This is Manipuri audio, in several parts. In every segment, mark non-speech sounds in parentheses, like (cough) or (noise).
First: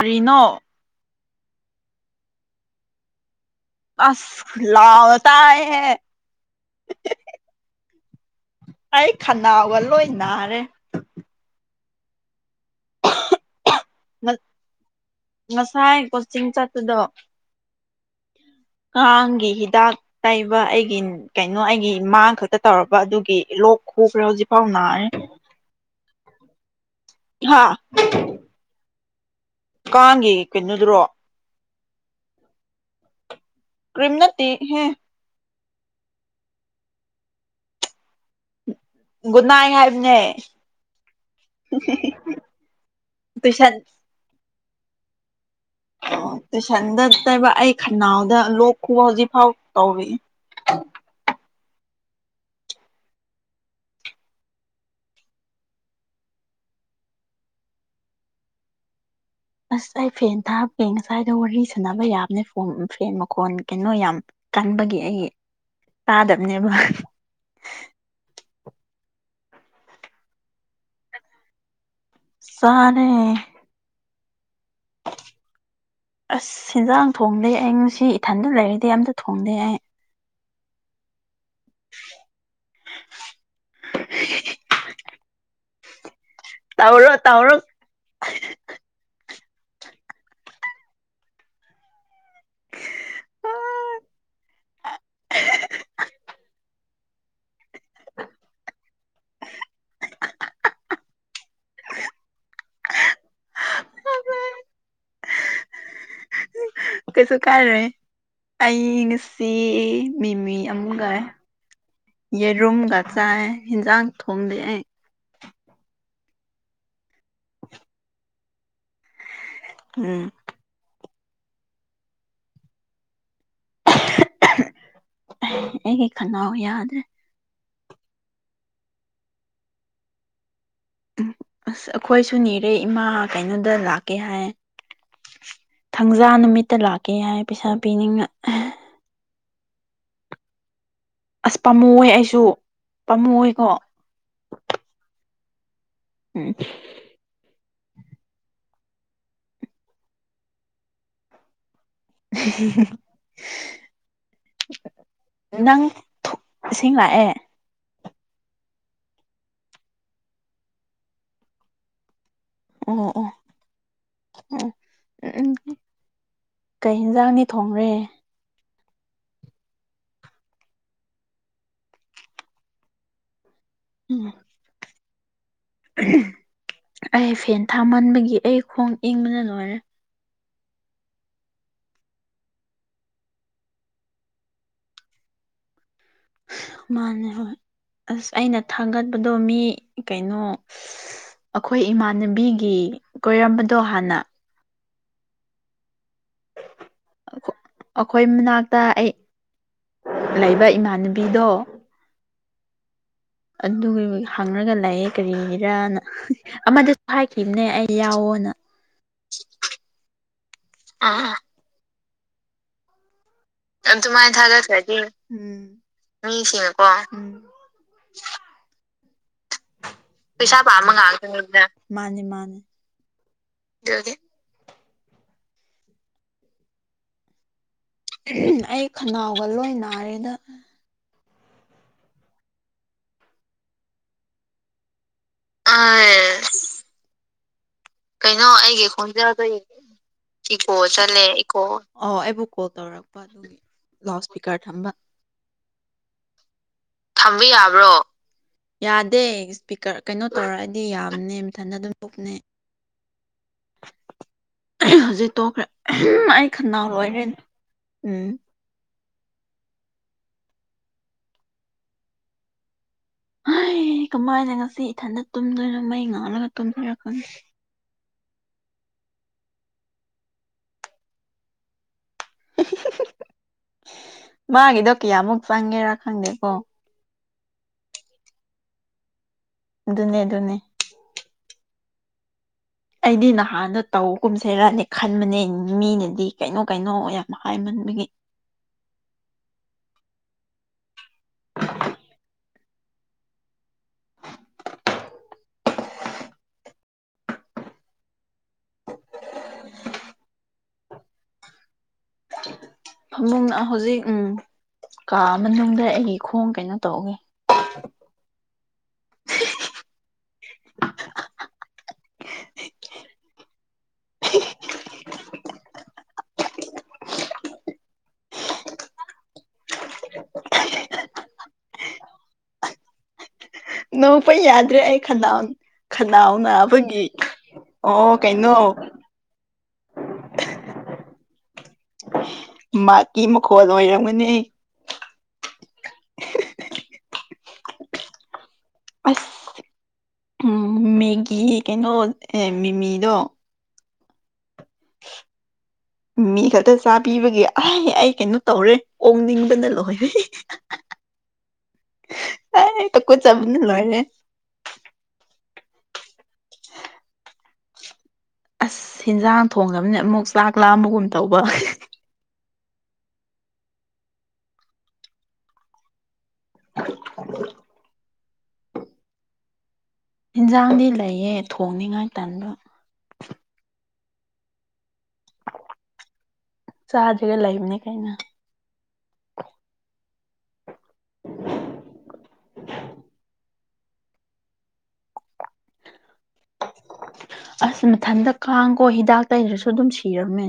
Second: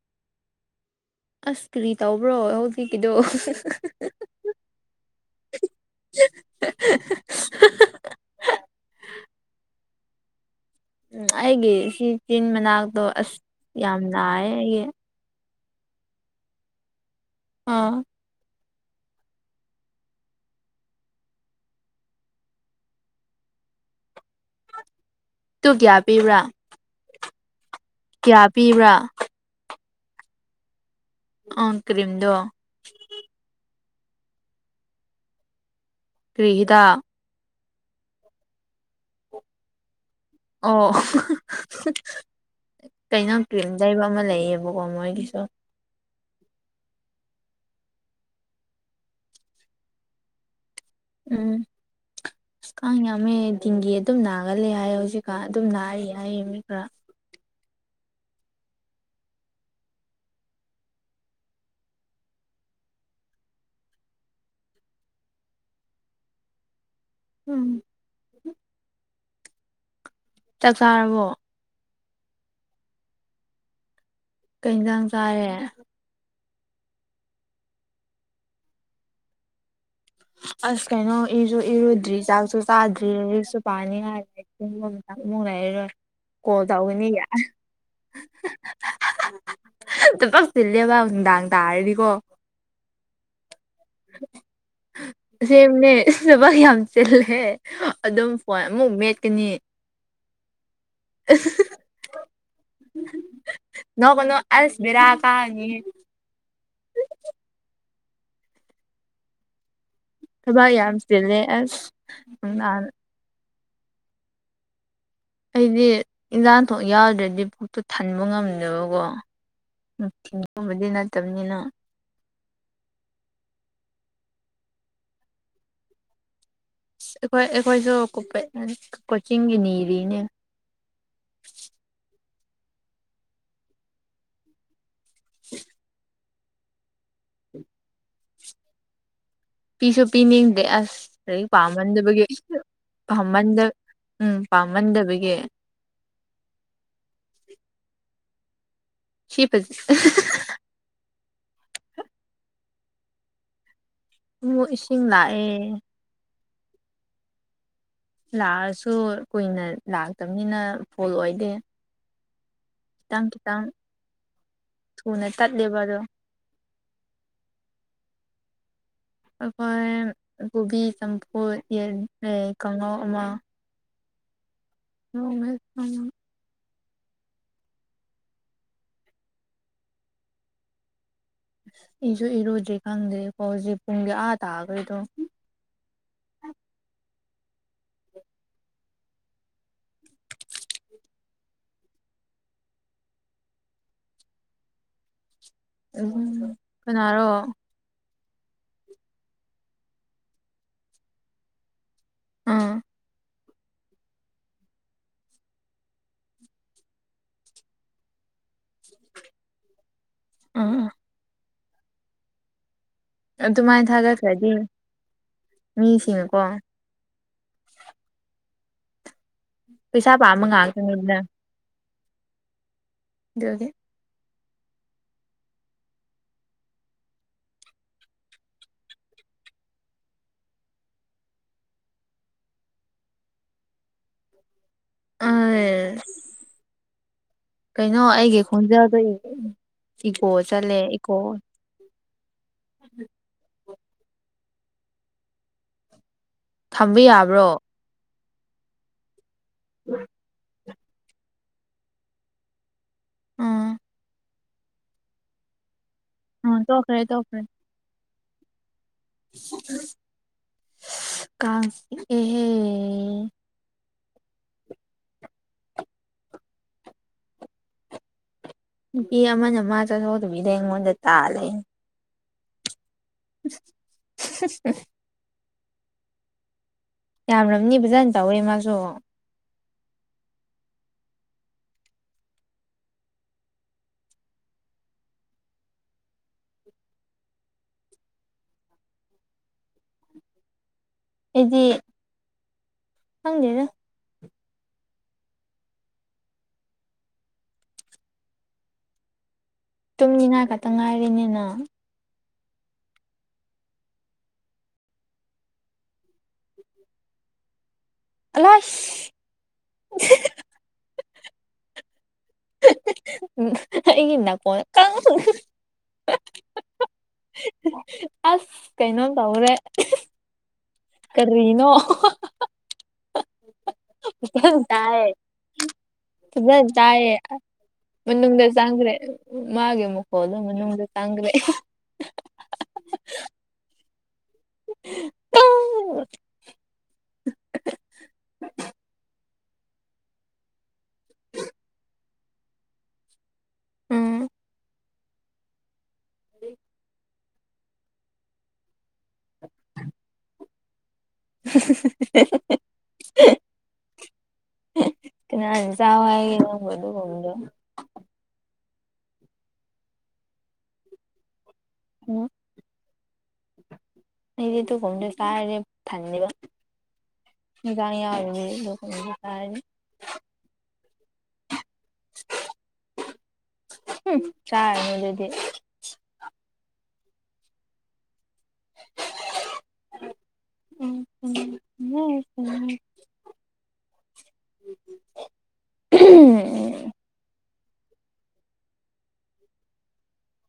ꯑꯔꯤꯅꯣ ꯑꯁ ꯀꯔꯤ ꯇꯧꯕ꯭ꯔꯣ ꯍꯧꯖꯤꯛꯀꯤꯗꯣ ꯑꯁ ꯂꯑꯣ ꯇꯑꯦ ꯑꯩ ꯈꯅꯥꯒ ꯂꯣꯏ ꯅꯥꯔꯦ ꯎꯝ ꯑꯩꯒꯤ ꯁꯤ ꯆꯤꯟ ꯃꯅꯥꯛꯇꯣ ꯑꯁ ꯌꯥꯝ ꯂꯅꯥꯑꯌꯦ ꯑꯩꯒꯤ ꯉꯁꯥꯏ ꯀꯣꯆꯤꯡ ꯆꯠꯄꯗꯣ ꯑꯥ ꯀꯥꯡꯒꯤ ꯍꯤꯗꯥꯛ ꯇꯩꯕ ꯑꯩꯒꯤ ꯀꯩꯅꯣ ꯑꯩꯒꯤ ꯏꯃꯥꯡ ꯈꯛꯇ ꯇꯧꯔꯕ ꯑꯗꯨꯒꯤ ꯂ ꯁꯨꯈꯔꯦ ꯍꯧꯖꯤ ꯄꯥꯎ ꯅꯥꯏ ꯇꯨ ꯀꯌꯥ ꯄꯤꯕ꯭ꯔꯥ ꯍꯥꯥ ꯀꯌꯥ ꯄꯤꯕ꯭ꯔꯥ ꯀꯥꯡꯒꯤ ꯀꯩꯅꯣꯗꯨꯔꯣ ꯑꯣ ꯀ꯭ꯔꯤꯝꯗꯣ ꯀ꯭ꯔꯤꯝꯅꯇ ꯍꯦ ꯀ꯭ꯔꯤꯍꯤꯗꯥ ꯒꯨꯗ ꯅꯥꯏꯠ ꯍꯥꯏꯕꯅꯦ ꯑꯣ ꯇꯨꯏꯁꯟ ꯀꯩꯩꯅꯄꯤꯦꯝꯗ ꯂꯩꯩꯕ ꯑꯃ ꯂꯩꯌꯦꯕ ꯀ ꯀꯣ ꯃꯣꯏ ꯀꯁꯣ ꯑꯣ ꯇꯨꯏꯁꯟꯗ ꯇꯕ ꯑꯩ ꯈꯅꯥꯎꯗ ꯂꯣꯛ ꯈꯨꯕ ꯍꯧꯖꯤꯛ ꯐꯥꯎ ꯇꯧꯔꯤ ꯑ ꯎꯝ ꯑꯀ ꯌꯥꯝꯃꯦ ꯗꯤꯦꯡꯒꯤ ꯑꯗꯨꯝ ꯅꯥꯒꯂ ꯍꯥꯏ ꯍꯧꯖꯤꯛꯀ ꯑꯗꯨꯝ ꯅꯥꯔꯤ ꯍꯥꯏꯌꯦ ꯃꯤ ꯈꯔ ꯑꯁ ꯑꯩ ꯐꯦꯟ ꯊꯥꯞꯄꯦ ꯉꯁꯥꯏꯗ ꯋꯥꯔꯤ ꯁꯥꯟꯅꯕ ꯌꯥꯕꯅꯦ ꯐꯣꯟ ꯐꯦꯟ ꯃꯈꯣꯟ ꯀꯩꯅꯣ ꯌꯥꯝ ꯀꯟꯕꯒꯤ ꯑꯩ ꯇꯥꯗꯕꯅꯦꯕ ꯎꯝ ꯆꯥꯛ ꯆꯥꯔꯕꯣ ꯆꯥꯔꯦ ꯀꯩ ꯏꯟꯁꯥꯡ ꯆꯥꯔꯦ ꯑꯁ ꯍꯦꯟꯖꯥꯡ ꯊꯣꯡꯗꯦ ꯑꯩ ꯉꯁꯤ ꯏꯊꯟꯗ ꯂꯩꯔꯤꯗꯤ ꯑꯝꯇ ꯊꯣꯡꯗꯦ ꯑꯩ ꯑꯁ ꯀꯩꯅꯣ ꯏꯔꯁꯨ ꯏꯔꯨꯗ꯭ꯔꯤ ꯆꯥꯛꯁꯨ ꯆꯥꯗ꯭ꯔꯤꯛꯁꯨ ꯄꯥꯅꯤ ꯍꯥꯏꯔ ꯆꯥꯛꯨꯛꯗꯔꯨꯔ (unintelligible) ꯀꯣꯜ ꯇꯧꯒꯅꯤ ꯇꯧꯔꯣ (unintelligible) ꯊꯕꯛ ꯆꯤꯜꯂꯦꯕ ꯅꯨꯡꯗꯥꯡ ꯇꯔꯅꯤꯀꯣ ꯎꯝ (unintelligible) ꯑꯅꯦ ꯏꯕ ꯌꯥꯝ ꯆꯤꯜꯂꯦ ꯑꯗꯨꯝ ꯐꯣꯟ ꯑꯃꯨꯛ ꯃꯦꯠꯀꯅꯤ (inaudible) ꯑ (unintelligible) ꯅꯃꯅꯣ ꯑꯁ ꯕꯦꯔꯥ ꯀꯥꯔꯅꯤ ꯀꯁꯨ ꯀꯥꯏꯔꯦ ꯑꯩ ꯉꯁꯤ ꯃꯤꯃꯤ ꯊꯕꯛ ꯌꯥꯝ ꯑꯃꯨꯛꯒꯑ ꯆꯤꯜꯂꯦ ꯑꯁ ꯅꯨꯡꯗꯥꯡ ꯌꯦꯔꯨꯝꯒ ꯆꯥꯏ ꯍꯦꯟꯖꯥꯡ ꯊꯣꯡꯗꯤ ꯑꯩ ꯑꯩꯗꯤ ꯏꯟꯖꯥꯡꯊ ꯌꯥꯎꯗ꯭ꯔꯗꯤ ꯄꯨꯛꯇꯨ ꯊꯟꯕ ꯉꯝꯗꯦꯕ ꯑꯣ ꯎꯝ ꯅꯨꯡꯊꯤꯟꯒꯨꯝꯕꯗꯤ ꯅꯠꯇꯕꯅꯤꯅ ꯑꯩꯒꯤ ꯈꯅꯥꯎ ꯌꯥꯗ꯭ꯔꯦ꯫ ꯑꯩꯈꯣꯏ ꯑꯩꯈꯣꯏꯁꯨ ꯀꫭꯄꯦꯠꯅꯅꯤ ꯀꯣꯆꯤꯡꯒꯤ ꯅꯤꯔꯤꯅꯦ꯫ ꯎ ꯑꯁ ꯑꯩꯈꯣꯏꯁꯨ ꯅꯤꯔꯦ ꯏꯃꯥ ꯀꯩꯅꯣꯗ ꯂꯥꯛꯀꯦ ꯍꯥꯏ꯫ (unintelligible) ꯄꯨꯖꯥ ꯅꯨꯃꯤꯠꯇ ꯂꯥꯛꯀꯦ ꯍꯥꯏ ꯄꯩꯁꯥ ꯄꯤꯅꯤꯡꯑ꯫ ꯄꯤꯁꯨ ꯄꯤꯅꯤ꯫ꯗꯦ ꯑꯁ꯫ ꯂꯩꯔꯤꯛ ꯑꯁ ꯄꯥꯝꯃꯨꯋꯦ ꯄꯥꯝꯃꯟꯗꯕꯒꯤ ꯑꯩꯁꯨ ꯄꯥꯝꯃꯨꯋꯦꯀꯣ ꯄꯥꯝꯃꯟꯗꯕ ꯎꯝ ꯄꯥꯝꯃꯟꯗꯕꯒꯤ꯫ ꯎꯝ꯫ (unintelligible) (unintelligible) ꯃꯨꯛ ꯏꯁꯤꯡ ꯂꯥꯛꯑꯦ꯫ ꯅꯪ ꯏꯁꯤꯡ ꯂꯥꯛꯑꯦ꯫ ꯂꯥꯛꯑꯁꯨ ꯀꯨꯏꯅ ꯂꯥꯛꯇꯕꯅꯤꯅ ꯐꯣꯜ ꯑꯣꯏꯗꯦ꯫ ꯑꯣ ꯑꯣ ꯈꯤꯇꯥꯡ-ꯈꯤꯇꯥꯡ ꯎꯝ ꯎꯝ ꯎ ꯀꯩ ꯍꯤꯟꯁꯥꯡꯅꯤ ꯊꯣꯡꯔꯦ꯫ ꯑꯩꯈꯣꯏ ꯀꯣꯕꯤ ꯆꯝꯐꯨꯗ ꯌꯦꯟ ꯑꯦ ꯀꯉꯧ ꯑꯃ꯫ ꯎꯝ꯫ (inaudible) (unintelligible) ꯑꯩ ꯐꯦꯟ ꯊꯥꯃꯟꯕꯒꯤ ꯑꯩ ꯈꯣꯡ ꯏꯪꯕꯅ ꯂꯣꯏꯔꯦ꯫ ꯑꯩꯁꯨ ꯏꯔꯨꯗ꯭ꯔꯤ ꯈꯪꯗ꯭ꯔꯤ ꯐꯣꯖꯤꯦ ꯄꯨꯡꯗꯤ ꯑꯥ ꯇꯥꯒ꯭ꯔꯦꯗꯣ꯫ ꯃꯥꯅꯦ ꯍꫭꯏ꯫ ꯑꯁ ꯑꯩꯅ ꯊꯥꯡꯒꯠꯄꯗꯣ ꯃꯤ ꯀꯩꯅꯣ ꯑꯩꯈꯣꯏ ꯏꯃꯥꯟꯅꯕꯤꯒꯤ ꯀꯣꯏꯔꯝꯕꯗꯣ ꯍꯥꯟꯅ꯫ ꯎꯝ ꯀꯅꯥꯔꯣ꯫ ꯑꯩꯈꯣꯏ ꯃꯅꯥꯛꯇ ꯑꯩ ꯂꯩꯕ ꯏꯃꯥꯟꯅꯕꯤꯗꯣ꯫ ꯑꯥ꯫ ꯑꯗꯨꯒꯤ ꯍꯪꯔꯒ ꯂꯩꯌꯦ ꯀꯔꯤꯒꯤꯔꯅ ꯑꯃꯗꯁꯨ ꯍꯥꯏꯈꯤꯕꯅꯦ ꯑꯩ ꯌꯥꯎ ꯑꯅ ꯑꯥ ꯑꯗꯨꯃꯥꯏꯅ ꯊꯥꯖꯈ꯭ꯔꯒꯦ ꯎꯝ ꯃꯤꯁꯤꯡꯅꯀꯣ꯫ ꯎꯝ ꯄꯥꯝꯕ ꯄꯩꯁꯥ ꯄꯥꯃ ꯉ ꯉꯥꯛꯇꯅꯤꯗꯅ ꯃꯥꯅꯦ ꯃꯥꯅꯦ ꯌꯒꯦ ꯑꯩ ꯈꯅꯥꯎꯒ ꯂꯣꯏ ꯅꯥꯔꯤꯦꯗ ꯑ ꯑ ꯀꯩꯅꯣ ꯑꯩꯒꯤ ꯈꯣꯟꯖꯗꯣꯏꯌꯦ ꯏꯀꯣ ꯆꯠꯂꯦ ꯏꯀꯣ ꯑꯣ ꯑꯩꯕꯨ ꯀꯣꯜ ꯇꯧꯔꯛꯄ ꯑꯗꯨꯒꯤ ꯂꯥꯎꯠ ꯏꯁꯄꯤꯀꯔ ꯊꯝꯕ ꯊꯝꯕ ꯌꯥꯕ꯭ꯔꯣ ꯌꯥꯗꯦ ꯏꯁꯄꯤꯀꯔ ꯀꯩꯅꯣ ꯇꯧꯔꯛꯑꯗꯤ ꯌꯥꯝꯅꯦ ꯃꯊꯟꯗ ꯑꯗꯨꯝ ꯂꯨꯞꯅꯦ ꯎꯝ ꯍꯧꯖꯤꯛ ꯇꯣꯛꯈ ꯑꯩ ꯎꯝ ꯈꯅꯥ ꯇꯣꯛꯈ꯭ꯔꯦ ꯂꯣꯏꯔꯦꯅꯦ ꯎꯝ ꯀ ꯑꯦꯍꯦ ꯍꯩ ꯀꯃꯥꯏꯅ ꯉꯁꯤ ꯏꯊꯟꯗ ꯇꯨꯝꯗꯣꯏꯅꯣ ꯃꯩ ꯉꯥꯜꯂꯒ ꯇꯨꯝꯕꯤꯔꯛꯀꯅꯤ ꯅꯨꯄꯤ ꯑꯃꯅ ꯃꯥ ꯆꯣ ꯑꯗꯨꯕꯤꯗ ꯑꯩꯉꯣꯟꯗ ꯇꯥ ꯂꯩꯦ (inaudible) (inaudible) ꯆꯥꯡꯒꯦꯔ ꯈꯥꯡꯪꯗꯦꯀꯣ ꯌꯥꯝꯕꯅꯤ ꯐꯖꯅ ꯇꯧꯋꯦ ꯃꯥꯁꯨ ꯅꯦ ꯅꯦ ꯑꯩꯗꯤ ꯅꯍꯥꯟꯗ ꯇꯧ ꯀꯨꯝꯁꯩꯔꯅꯤ ꯈꯟꯕꯅꯦ ꯃꯤꯅꯗꯤ ꯀꯩꯅꯣ ꯀꯩꯅꯣ ꯌꯥꯝ ꯍꯥꯏꯕꯅꯤ (inaudible) ꯑꯩꯗꯤ ꯐꯪꯗꯦꯔ ꯇꯨꯝꯅꯤꯅꯥꯏ ꯈꯛꯇ ꯉꯥꯏꯔꯤꯦꯅꯦꯅ ꯐꯃꯨꯡ ꯍꯧꯖꯤꯛ ꯎꯝ ꯀꯥ ꯃꯅꯨꯡꯗ ꯑꯩꯒꯤ ꯈꯣꯡ ꯀꯩꯅꯣ ꯇꯧꯒꯦ ꯑꯂꯥꯁ ꯏ ꯏ ꯐꯣ ꯀ (inaudible) ꯑꯁ ꯀꯩꯅꯣꯝ ꯇꯧꯔꯦ ꯀꯔꯤꯅꯣ ꯅꯣꯛꯄ ꯌꯥꯗ꯭ꯔꯦ ꯑꯩ ꯈꯅꯥꯎ ꯈꯅꯥꯎ ꯇꯑꯗ ꯅꯥꯕꯒꯤ ꯇꯌꯦ ꯑꯣ ꯃꯅꯨꯡꯗ ꯀꯩꯅꯣ ꯆꯥꯡꯈ꯭ꯔꯦ ꯃꯥꯒꯤ ꯃꯨꯀꯣ ꯑꯗꯨꯣ ꯃꯅꯨꯡꯗ ꯆꯥꯡꯈ꯭ꯔꯦ ꯃꯥꯀꯤ ꯃꯈꯣꯜ ꯑꯣꯏꯔꯝꯒꯅꯤ ꯍ (unintelligible) ꯑꯁ ꯎꯝ ꯃꯦꯒꯤ ꯀꯩꯅꯣ ꯑꯦ ꯃꯤꯃꯤꯗꯣ ꯎꯝ ꯃꯤꯃꯤ ꯈꯛꯇ ꯆꯥ ꯄꯤꯕꯒꯤ ꯑꯩ ꯀꯩꯅꯣ ꯇꯧꯔꯦ ꯑꯣꯛꯅꯤꯡꯕꯅ ꯂꯣꯏꯔꯦ ꯑ ꯀꯀꯣꯏ ꯆꯕꯅ ꯂꯔꯦ ꯟ ꯆꯥ ꯍꯥꯏꯏꯒꯅꯗꯨ ꯍꯗ ꯑꯁ ꯍꯟꯖꯥꯡ ꯊꯣꯡꯉꯅꯤꯅ ꯑꯃꯨꯛ ꯆꯥꯛ ꯂꯥꯝꯕꯒꯨꯝ ꯇꯧꯕ ꯎꯝ ꯑꯩꯗꯤꯣ ꯀꯨꯝꯗ ꯆꯥꯏꯦ ꯊꯥꯟꯗꯕ ꯑꯣꯏ ꯂ ꯇ ꯏꯟꯁꯥꯡꯗꯤ ꯂꯩꯌꯦ ꯊꯣꯡꯅꯤꯉꯥꯏ ꯇꯟꯥꯟꯕ ꯆꯥꯏ ꯃꯗꯤ ꯆꯍꯥꯖꯒ ꯂ ꯂꯩꯕꯅꯦ ꯀꯥꯏꯅ ꯎ ꯎꯝ ꯑꯁ ꯃꯊꯟꯇ ꯀꯥꯡꯈꯣ ꯍꯤꯗꯥꯛ ꯇꯩꯗ꯭ꯔꯁꯨ ꯑꯗꯨꯝ ꯁꯤꯔꯝꯃꯦ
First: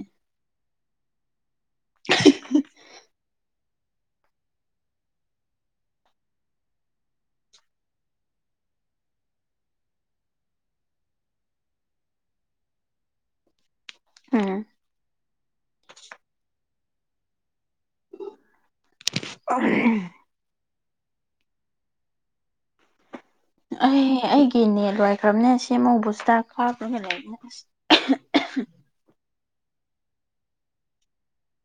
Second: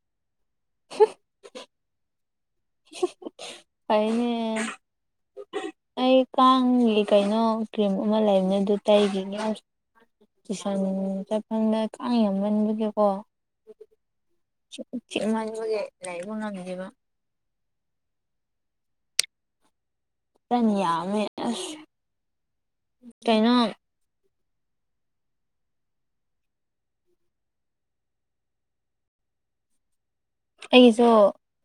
(unintelligible) (unintelligible) ꯑꯥꯏꯅꯦ ꯑꯩ ꯀꯥꯡꯒꯤ ꯀꯩꯅꯣ ꯀ꯭ꯔꯤꯝ ꯑꯃ ꯂꯩꯕꯅꯦ ꯑꯗꯨ ꯇꯩꯈꯤꯅꯦ ꯇꯨꯏꯁ ꯆꯠꯐꯝꯪꯗ ꯀꯥꯡ ꯌꯥꯝꯃꯟꯕꯒꯦꯀꯣ ꯑꯥ ꯁ‌ꯦꯡꯃꯟꯕꯒꯤ ꯂꯩꯏꯕ ꯉꯝꯗꯤꯕ ꯐꯖꯅ ꯌꯥꯃꯦ ꯑꯁ ꯀꯩꯅꯣ ꯑꯩ ꯑꯩꯒ ꯀꯤ ꯅꯦꯠ ꯂꯣꯏꯥꯏꯈ꯭ꯔꯕꯅꯦ ꯉꯁꯤꯃꯥ ꯕꯨꯁꯇꯔ ꯍꯞꯈ꯭ꯔꯅꯦ ꯂꯧꯕꯅꯦ ꯑꯩꯒꯤꯁꯨ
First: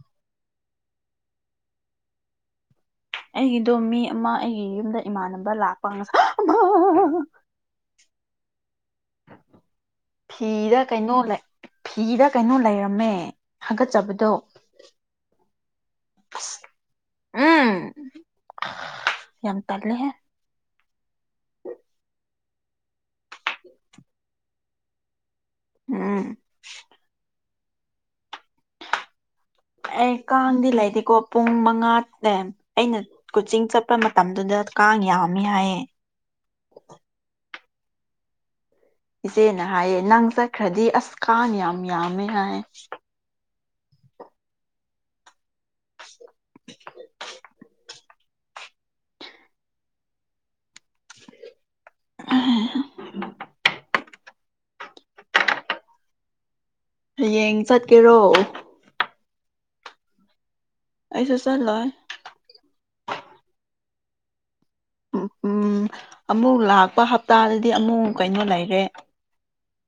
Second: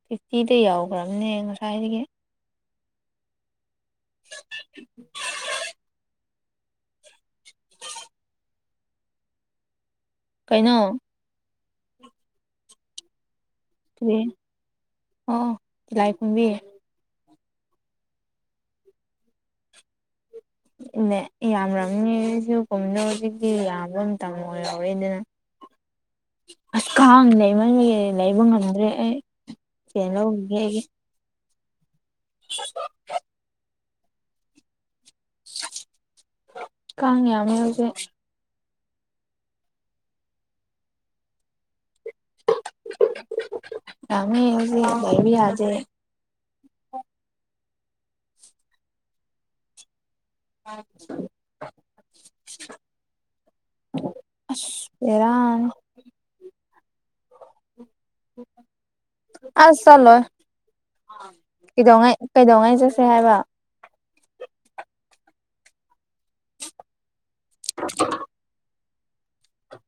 ꯐꯤꯐꯇꯤꯗ ꯌꯥꯎꯈ꯭ꯔꯕꯅꯦ ꯉꯁꯥꯏꯗꯒꯤ ꯑꯩꯒꯤꯗꯣ ꯃꯤ ꯑꯃ ꯑꯩꯒꯤ ꯌꯨꯝꯗ ꯏꯃꯥꯟꯅꯕ ꯂꯥꯛꯄ ꯉꯁꯥꯏ ꯍ (unintelligible) ꯐꯤꯗ ꯀꯩꯅꯣ ꯐꯤꯗ ꯀꯩꯅꯣ ꯂꯩꯔꯝꯃꯦ ꯍꯥꯒꯠꯆꯕꯗꯣ ꯑꯣ ꯇꯤꯂꯥꯏ ꯈꯨꯝꯕꯤ ꯎꯝ ꯌꯥꯝ ꯇꯜꯂꯦ ꯍ‌ꯦ ꯌꯥꯝꯔꯅꯤ ꯑꯩꯁꯨ ꯀꯨꯝꯗ ꯍꯧꯖꯤꯛꯇꯤ ꯌꯥꯝꯕ ꯃꯇꯝ ꯑꯣꯏꯍꯧꯔ‌ꯦ ꯑꯗꯨꯅ ꯎꯝ ꯑꯁ ꯀꯥꯡ ꯂꯩꯃꯟꯒꯤ ꯂꯩꯕ ꯉꯝꯗ꯭ꯔꯦ ꯑꯩ ꯁꯦꯟ ꯑꯦ ꯂꯧꯈꯤꯒꯦ ꯀꯥꯡꯗꯤ ꯑꯩꯒꯤ ꯂꯩꯇ‌ꯦꯀꯣ ꯄꯨꯡ ꯃꯉꯥꯗ ꯑꯩꯅ ꯀꯣꯆꯤꯡ ꯆꯠꯄ ꯃꯇꯝꯗꯨꯗ ꯀꯥꯡ ꯄ ꯌꯥꯃꯤ ꯌꯥꯏꯌ‌ꯦ ꯑ (unintelligible) ꯏꯆꯦꯅ ꯍꯥꯏꯌꯦ ꯅꯪꯆꯠꯈ꯭ꯔꯗꯤ ꯑꯁ ꯀꯥꯡ ꯌꯥꯝ ꯌꯥꯝꯃꯦ ꯍꯥꯏ ꯀꯃꯦꯁꯤ ꯂꯩꯕꯤꯖꯦ (unintelligible) ꯑ (inaudible) ꯑꯁ ꯕ‌ꯦꯔꯥꯅꯤ ꯍꯌꯦꯡ ꯆꯠꯀꯦꯔꯣ ꯑꯁ ꯆꯛꯂꯣꯏ ꯑꯩꯁꯨ ꯆꯠꯂꯣꯏ ꯀꯩꯗꯧꯉꯥꯏ ꯀꯩꯗꯉꯥꯏ ꯆꯠ ꯀꯩ ꯍꯥꯏꯕ ꯎꯝ ꯎꯝ ꯑꯃꯨꯛ ꯂꯥꯛꯄ ꯍꯞꯇꯥꯗꯗꯤ ꯑꯃꯨꯛ ꯀꯩꯅꯣ ꯂꯩꯔꯦ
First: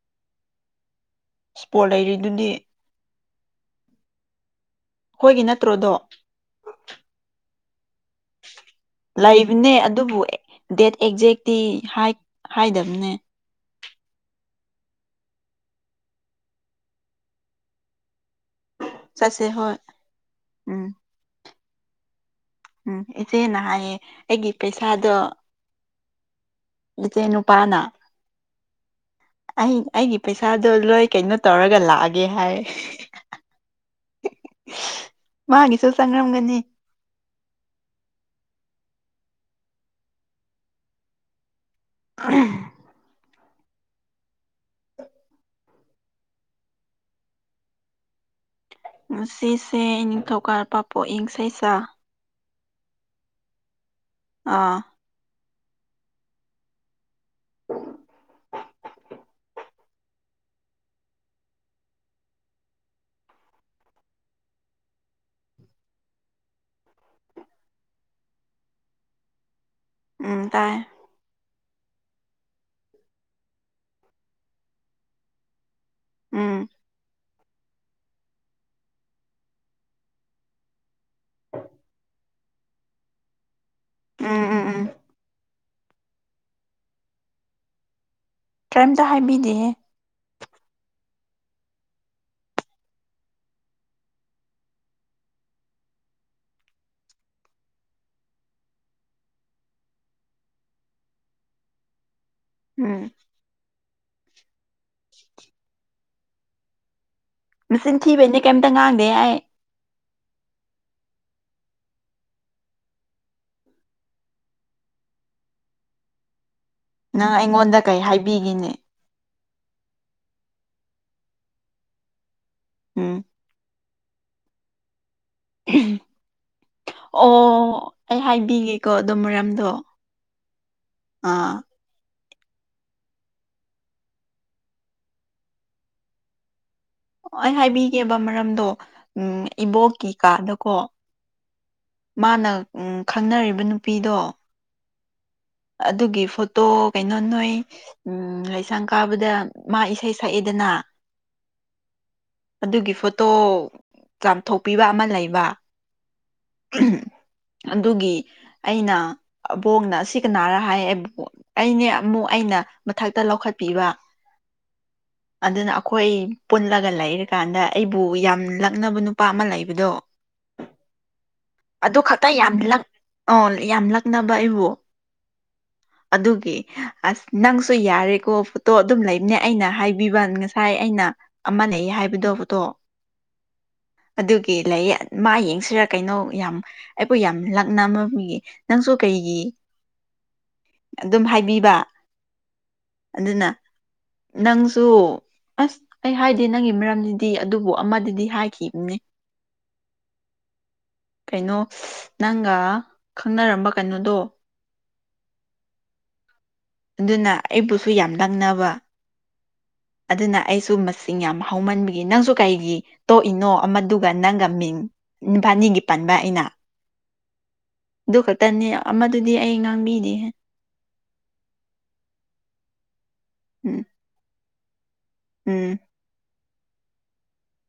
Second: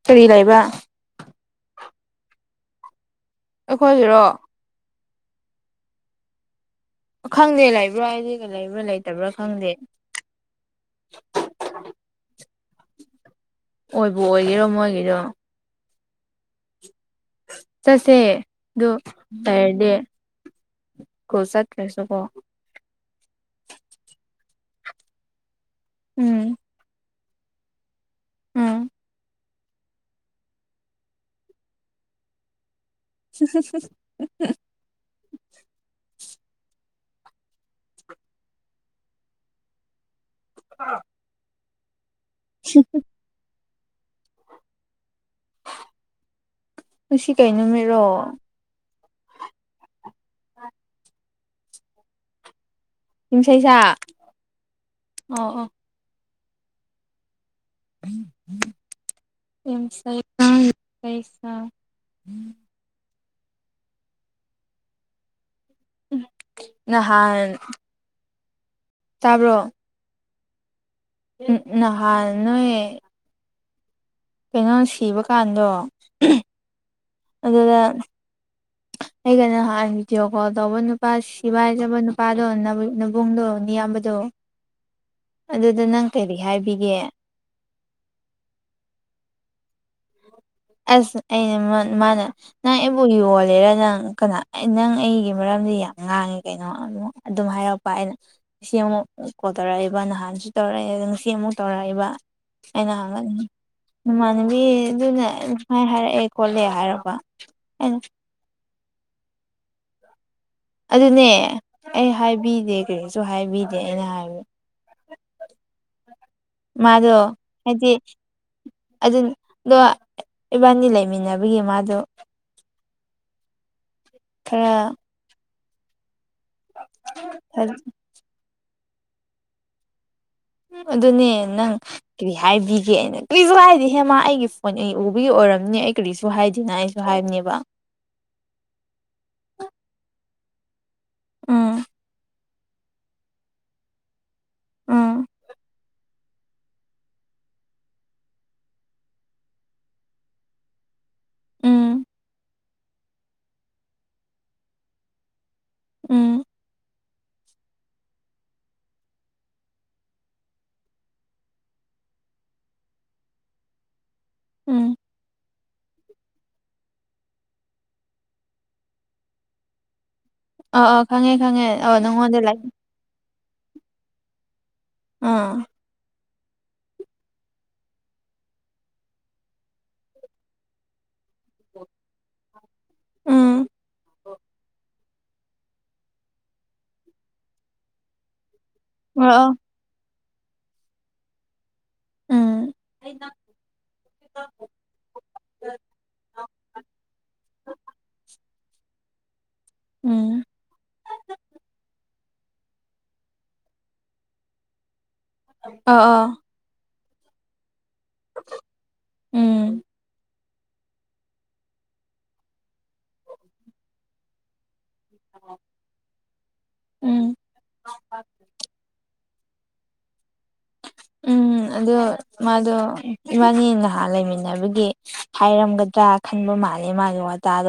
ꯀꯔꯤ ꯂꯩꯕ ꯏꯁꯄꯣꯠ ꯂꯩꯔꯤꯗꯨꯗꯤ ꯑꯩꯈꯣꯏꯒꯤꯔꯣ ꯑꯩꯈꯣꯏꯒꯤ ꯅꯠꯇ꯭ꯔꯣꯑꯗꯣ ꯈꯪꯗꯦ ꯂꯩ ꯂꯩꯕꯅꯦ ꯑꯗꯨꯕꯨ ꯗꯦꯠ ꯑꯦꯛꯖꯦꯛꯇꯤ ꯍꯥꯏ ꯍꯥꯏꯗꯕꯅꯦ ꯑꯣꯏꯕꯨ ꯑꯣꯏꯒꯔꯣ ꯃꯣꯏꯒꯤꯗꯣ ꯆꯠꯁꯦ ꯑꯗꯨ ꯆꯠꯁꯦ ꯍꯣꯏ ꯂꯩꯔꯗꯤ ꯎꯝ ꯏꯁꯀꯨꯜ ꯆꯠ ꯠꯇ꯭ꯔꯦꯁꯨ ꯀꯣ (unintelligible) ꯎꯝ ꯏꯆꯦꯅ ꯍꯥꯏꯌꯦ ꯑꯩꯒꯤ ꯄꯩꯁꯥꯗꯣ ꯎꯝ ꯃꯩꯇꯩ ꯅꯨꯄꯥꯅ ꯎꯝ ꯑꯩ ꯑꯩꯒꯤ ꯄꯩꯁꯥꯗꯣ ꯂꯣꯏ ꯀꯩꯅꯣ ꯇꯧꯔꯒ ꯂꯥꯛꯑꯒꯦ ꯍꯥꯏ (unintelligible) ꯃꯥꯒꯤꯁꯨ ꯆꯪꯉꯝꯒꯅꯤ ꯑꯥ (unintelligible) ꯁꯤꯄ (unintelligible) ꯉꯁꯤ ꯀꯩ ꯅꯨꯃꯤꯠꯔꯣ ꯉꯥꯁꯤꯁꯦ ꯅꯤꯡꯊꯧ ꯀꯥꯕ (unintelligible) ꯄꯣꯛꯏꯪ ꯁ‌ꯦꯁꯥ ꯍꯁꯩꯁꯥ (unintelligible) ꯑꯥ ꯑꯣ ꯑꯣ ꯎꯝ ꯎꯝ ꯑ ꯁ ꯄꯩꯁ ꯅꯍꯥꯟ ꯇꯥꯕ꯭ꯔꯣ ꯎꯝ ꯇꯥꯏ ꯎ ꯅꯍꯥꯟ ꯅꯣꯏꯑꯦ ꯀꯩꯅꯣ ꯁꯤꯕ ꯀꯥꯟꯗꯣ ꯎꯝ ꯑꯗꯨꯗ ꯑꯩꯒꯩꯅ ꯅꯍꯥꯟ ꯚꯤꯗꯤꯑꯣ ꯀꯣꯜ ꯇꯧꯕ ꯅꯨꯄꯥ ꯁꯤꯚꯥꯏꯖꯕ ꯅꯨꯄꯥꯗꯣꯕꯨꯡꯗꯣ ꯑꯌꯥꯝꯕꯗꯣ ꯎꯝ ꯎꯝ ꯎꯝ ꯑꯗꯨꯗ ꯅꯪ ꯀꯔꯤꯔꯤ ꯍꯥꯏꯕꯤꯒꯦ ꯀꯔꯤꯝꯇ ꯍꯥꯏꯕꯤꯗꯦꯦ ꯑꯁ ꯑꯩꯅ ꯃꯥꯅ ꯅꯪ ꯑꯩꯕꯨ ꯌꯣꯜꯂꯦꯔ ꯅꯪ ꯀꯅꯥ ꯅꯪ ꯑꯩꯒꯤ ꯃꯔꯝ ꯌꯥꯝ ꯉꯥꯡꯉꯤ ꯀꯩꯅꯣ ꯑꯗꯨꯝ ꯍꯥꯏꯔꯛꯄ ꯑꯩꯅ ꯉ ꯑꯃꯨꯛ ꯀꯣꯜ ꯇꯧꯔꯛꯏꯕ ꯅꯍꯥꯟꯁꯨ ꯇ ꯇꯧꯔꯛꯑꯦꯗꯣ ꯉꯁꯤ ꯑꯃꯨꯛ ꯇꯧꯔꯛꯏꯕ ꯑꯩꯅ ꯎꯝ ꯍꯪꯒꯠꯅꯤꯡ ꯅꯃꯥꯟꯅꯕꯤ ꯑꯗꯨꯅ ꯁ ꯍꯥꯏꯥꯏ ꯍꯥꯏꯔꯛꯑꯦ ꯈꯣꯠꯂꯦ ꯍꯥꯏꯔꯛꯔꯕ ꯃꯆꯤꯟ ꯊꯤꯕꯩꯅꯦ ꯀꯩꯝꯇ ꯉꯥꯡꯗꯦ ꯌꯥ ꯑꯗꯨꯅꯦ ꯑꯩ ꯍꯥꯏꯕꯤꯗꯦ ꯀꯔꯤꯁꯨ ꯍꯥꯏꯕꯤꯗꯦ ꯑꯩꯅ ꯍꯥꯏꯕ (inaudible) ꯃꯥꯗꯣ ꯅꯪ ꯑꯩꯉꯣꯟꯗ ꯍꯥꯏꯗꯤ ꯀꯩ ꯍꯥꯏꯕꯤꯒꯤꯅꯦ ꯑꯗꯨ ꯑꯗꯣ ꯏꯕꯥꯅꯤ ꯂꯩꯃꯤꯟꯅꯕꯒꯤ ꯃꯥꯗꯣ ꯎꯝ ꯈꯔ ꯑꯣ ꯑꯩ ꯍꯥꯏꯕꯤꯒꯦꯀꯣ ꯑꯗꯨ ꯃꯔꯝꯗꯣ ꯑꯗꯨꯅꯦ ꯑꯥ ꯅꯪ ꯀꯔꯤ ꯍꯥꯏꯕꯤꯒꯦ ꯑꯩꯅ ꯀꯔꯤꯁꯨ ꯍꯥꯏꯗꯤꯦ ꯍꯦꯃ ꯑꯩꯒꯤ ꯐꯣꯟ ꯑꯩ ꯎꯕꯒꯤ ꯑꯣꯏꯔꯝꯅꯤ ꯑꯩ ꯀꯔꯤꯁꯨ ꯍꯥꯏꯗꯦꯅ ꯑꯩ ꯑꯩ ꯍꯥꯏꯕꯤꯒꯦꯕ ꯃꯔꯝꯗꯣ ꯎꯝ ꯏꯕꯣꯛꯀꯤ ꯀꯥꯗꯀꯣ ꯑꯥ ꯃꯥꯥꯟꯅ ꯎꯝ ꯈꯪꯅꯔꯤꯕ ꯅꯨꯄꯤꯗꯣ ꯎꯝ ꯑꯗꯨꯒꯤ ꯐꯣꯇꯣ ꯀꯩꯅꯣ ꯅꯣꯏ ꯎꯝ ꯂꯩꯁꯥꯡ ꯀꯥꯕꯗ ꯃꯥ ꯏꯁꯩ ꯁꯛꯑꯦꯗ ꯅꯥ ꯎꯝ ꯑꯗꯨꯒꯤ ꯐꯣꯇꯣ ꯆꯥꯝꯊꯣꯛꯄꯤꯕ ꯑꯃ ꯂꯩꯕ ꯎꯝ (unintelligible) ꯑꯗꯨꯒꯤ ꯑꯩꯅ ꯑꯕꯣꯛꯅ ꯁꯤ ꯀꯅꯥꯔ ꯍꯥꯏꯕ ꯑꯩꯅꯦ ꯑꯃꯨ ꯑꯩꯅ ꯃꯊꯛꯇ ꯂꯧꯈꯠꯄꯤꯕ ꯎꯝ ꯑꯗꯨꯅ ꯑꯩꯈꯣꯏ ꯄꯨꯜꯂꯒ ꯂꯩꯔꯀꯥꯟꯗ ꯑꯩꯕꯨ ꯌꯥꯝ ꯂꯛꯅꯕ ꯅꯨꯄꯥ ꯑꯃ ꯂꯩꯕꯗꯣ ꯑꯥ ꯑꯗꯨ ꯈꯛꯇ ꯌꯥꯝꯂꯛ ꯑ ꯌꯥꯝ ꯂꯛꯅꯕ ꯑꯩꯕꯨ ꯑꯥ ꯑꯗꯨꯒꯤ ꯑꯁ ꯅꯪꯁꯨ ꯌꯥꯔꯦꯀꯣ ꯐꯣꯇꯣ ꯑꯗꯨꯝ ꯂꯩꯕꯅꯦ ꯑꯩꯅ ꯍꯥꯏꯕꯤꯕ ꯉꯁꯥꯏ ꯑꯩꯅ ꯑꯃꯂꯩ ꯍꯥꯏꯕꯗꯧ ꯐꯣꯇꯣ ꯎꯝ ꯑꯗꯨꯒꯤ ꯂꯩ ꯃꯥ ꯌꯦꯡꯁꯤꯔ ꯀꯩꯅꯣ ꯌꯥꯝ ꯑꯩꯕꯨ ꯌꯥꯝ ꯂꯛꯅꯃꯟꯕꯒꯤ ꯅꯪꯁꯨ ꯑꯣ ꯀꯩꯒꯤ ꯑꯣ ꯑꯗꯨꯝ ꯍꯥꯏꯕꯤꯕ ꯎꯝ ꯑꯗꯨꯅ ꯅꯪꯁꯨ ꯑꯁ ꯑꯩ ꯍꯥꯏꯗꯦ ꯅꯪꯒꯤ ꯃꯔꯝꯗꯗꯤ ꯑꯗꯨꯕꯨ ꯑꯃꯗꯗꯤ ꯍꯥꯏꯈꯤ (unintelligible) ꯎꯝ ꯀꯩꯅꯣ ꯅꯪꯒ ꯈꯪꯅꯔꯝꯕ ꯀꯩꯅꯣꯗꯣ ꯑ ꯑ ꯑꯗꯨꯅ ꯑꯩꯕꯨꯁꯨ ꯌꯥꯝ ꯂꯛꯅꯕ ꯎꯝ ꯑꯗꯨꯅ ꯑꯩꯁꯨ ꯃꯁꯤꯡ ꯌꯥꯝ ꯍꯧꯃꯟꯕꯒꯤ ꯅꯪꯁꯨ ꯀꯩꯒꯤ ꯇꯣꯛꯏꯅꯣ ꯑꯃꯗꯨꯒ ꯅꯪꯒ ꯃꯤꯡ ꯅꯨꯄꯥꯅꯤꯒꯤ ꯄꯟꯕ ꯑꯩꯅ ꯎꯝ ꯑꯗꯨ ꯈꯛꯇꯅꯤ ꯑꯗꯨꯗꯤ ꯑꯩ ꯉꯥꯡꯕꯤꯗꯦꯍꯦ ꯎꯝ ꯑꯗꯨ ꯃꯥꯗꯣ ꯏꯕꯥꯅꯤ ꯎꯝ ꯅꯍꯥꯟ ꯂꯩꯃꯤꯟꯅꯕꯒꯤ ꯎꯝ ꯍꯥꯏꯔꯝꯒꯗ꯭ꯔꯥ ꯈꯟꯕ ꯃꯥꯜꯂꯦ ꯃꯥꯒꯤ ꯋꯥꯇꯥꯗꯣ